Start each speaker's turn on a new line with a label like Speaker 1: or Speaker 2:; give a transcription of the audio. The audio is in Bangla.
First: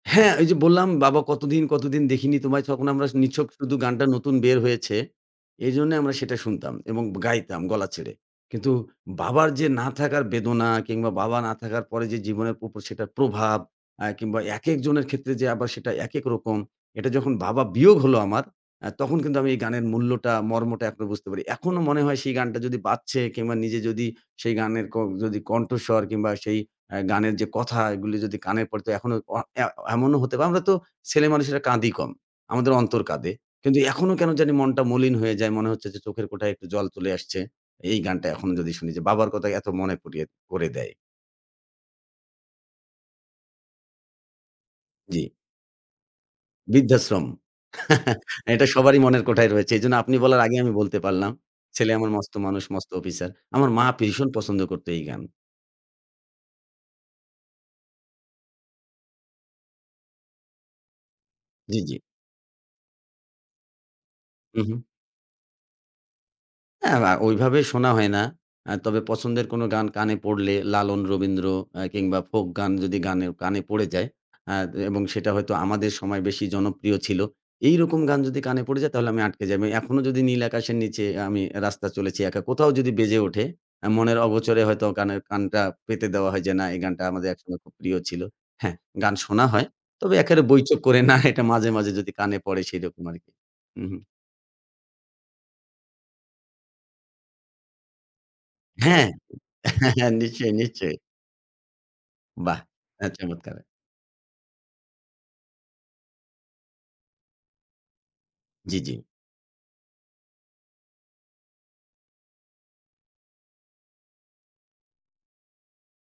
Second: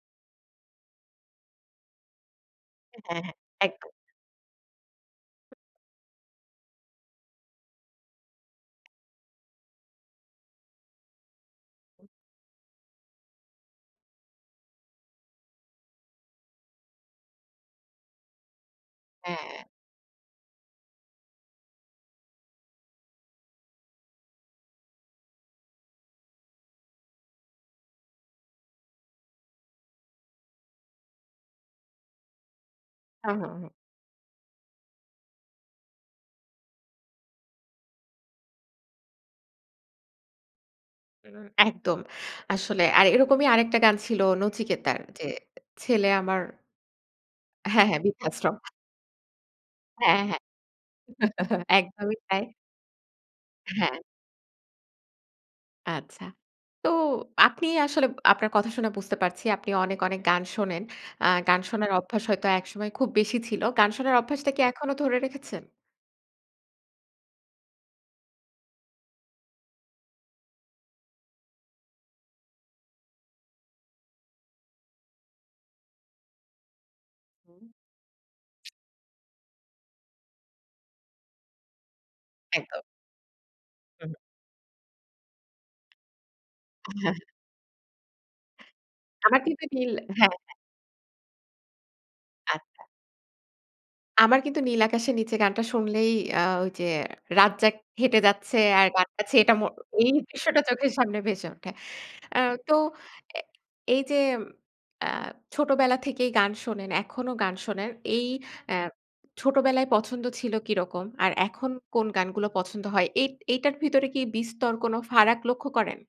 Speaker 1: হ্যাঁ, ওই যে, বললাম "বাবা কতদিন, কতদিন দেখিনি তোমায়" তখন আমরা
Speaker 2: হ্যাঁ, হ্যাঁ,
Speaker 1: নিছক শুধু
Speaker 2: একদম।
Speaker 1: গানটা নতুন বের হয়েছে। এজন্য আমরা সেটা শুনতাম এবং গাইতাম গলা ছেড়ে। কিন্তু বাবার যে, না থাকার বেদনা কিংবা বাবা না থাকার পরে যে, জীবনের উপর সেটার প্রভাব। অ্যা কিংবা একেক জনের ক্ষেত্রে যে, আবার সেটা একেক রকম এটা যখন বাবা বিয়োগ হল আমার অ্যা তখন কিন্তু আমি এই
Speaker 2: হ্যাঁ।
Speaker 1: গানের মূল্যটা মর্মটা এখনো বুঝতে পারি। এখনো মনে হয় সেই গানটা যদি বাজছে কিংবা নিজে যদি সেই গানের ক যদি কণ্ঠস্বর কিংবা সেই অ্যা গানের যে, কথা এগুলো যদি কানে পড়ে তো এখনো অ অ্যা এমনও হতে পারে। আমরা তো ছেলেমানুষেরা কাঁদি কম। আমাদের অন্তর কাঁদে।
Speaker 2: হুঁ, হুঁ, হুঁ।
Speaker 1: কিন্তু এখনো কেন জানি মনটা মলিন হয়ে যায়, মনে হচ্ছে যে, চোখের কোঠায় একটু জল চলে আসছে। এই গানটা এখনো যদি শুনি যে, বাবার কথা এত মনে করিয়ে করে দেয়।
Speaker 2: হুম, একদম। আসলে আর এরকমই আরেকটা গান ছিল নচিকেতার
Speaker 1: জ্বি।
Speaker 2: যে, ছেলে আমার
Speaker 1: বৃদ্ধাশ্রম।
Speaker 2: হ্যাঁ, হ্যাঁ, বিদ্যা আশ্রম।
Speaker 1: এটা সবারই মনের কোঠায় রয়েছে। এজন্য আপনি
Speaker 2: হ্যাঁ, হ্যাঁ।
Speaker 1: বলার আগেই আমি বলতে পারলাম। ছেলে আমার
Speaker 2: একদমই
Speaker 1: মস্ত
Speaker 2: তাই।
Speaker 1: মানুষ, মস্ত অফিসার। আমার মা
Speaker 2: হ্যাঁ।
Speaker 1: ভীষণ পছন্দ করত এই গান।
Speaker 2: আচ্ছা। তো আপনি আসলে আপনার কথা শুনে বুঝতে পারছি, আপনি অনেক, অনেক, গান শোনেন। অ্যা গান
Speaker 1: জ্বি,
Speaker 2: শোনার
Speaker 1: জ্বি।
Speaker 2: অভ্যাস হয়তো একসময় খুব বেশি ছিল। গান শোনার অভ্যাসটা
Speaker 1: উ,
Speaker 2: কি
Speaker 1: হুম।
Speaker 2: এখনো ধরে রেখেছেন?
Speaker 1: হ্যাঁ, অ্যা ওইভাবে শোনা হয় না। অ্যা তবে পছন্দের কোনো গান কানে পড়লে লালন রবীন্দ্র অ্যা কিংবা ফোক গান যদি গানে কানে পড়ে যায় অ্যা এবং সেটা হয়তো আমাদের সময় বেশি জনপ্রিয় ছিল।
Speaker 2: হুম।
Speaker 1: এইরকম গান যদি কানে পড়ে যায় তাহলে আমি আটকে যাই। এখনো যদি নীল আকাশের নিচে আমি রাস্তা চলেছি একা কোথাও
Speaker 2: একদম।
Speaker 1: যদি বেজে ওঠে
Speaker 2: উঃ হুঁ।
Speaker 1: মনের অগোচরে হয়তো গানের কানটা পেতে দেওয়া হয় যে, না এই
Speaker 2: আ
Speaker 1: গানটা
Speaker 2: হ্যাঁ।
Speaker 1: আমাদের একসময় খুব প্রিয় ছিল। হ্যাঁ, গান
Speaker 2: আমার
Speaker 1: শোনা
Speaker 2: কিন্তু
Speaker 1: হয়।
Speaker 2: মিল
Speaker 1: তবে
Speaker 2: হ্যাঁ,
Speaker 1: এক্কারে
Speaker 2: হ্যাঁ।
Speaker 1: বৈচককরে না এটা মাঝে, মাঝে, যদি কানে পড়ে
Speaker 2: আচ্ছা।
Speaker 1: সেরকম আরকি। উ, হুম।
Speaker 2: আমার কিন্তু নীল আকাশের নিচে গানটা শুনলেই অ্যা ওই যে, রাজ্জাক হেঁটে যাচ্ছে আর
Speaker 1: হ্যাঁ,
Speaker 2: গানটা ছেয়েটা মোর, এই
Speaker 1: নিশ্চয়ই,
Speaker 2: দৃশ্যটা চোখের
Speaker 1: নিশ্চয়ই।
Speaker 2: সামনে ভেসে ওঠে। অ্যা
Speaker 1: বাহ!
Speaker 2: তো
Speaker 1: হ্যাঁ,
Speaker 2: এ
Speaker 1: চমৎকার।
Speaker 2: এই যে, অ্যা ছোটবেলা থেকেই গান শোনেন, এখনো গান শোনেন। এই অ্যা
Speaker 1: জ্বি, জ্বি।
Speaker 2: ছোটবেলায় পছন্দ ছিল কিরকম আর এখন কোন গানগুলো পছন্দ হয়? এ এটার ভিতরে কি বিস্তর কোন ফারাক লক্ষ্য করেন?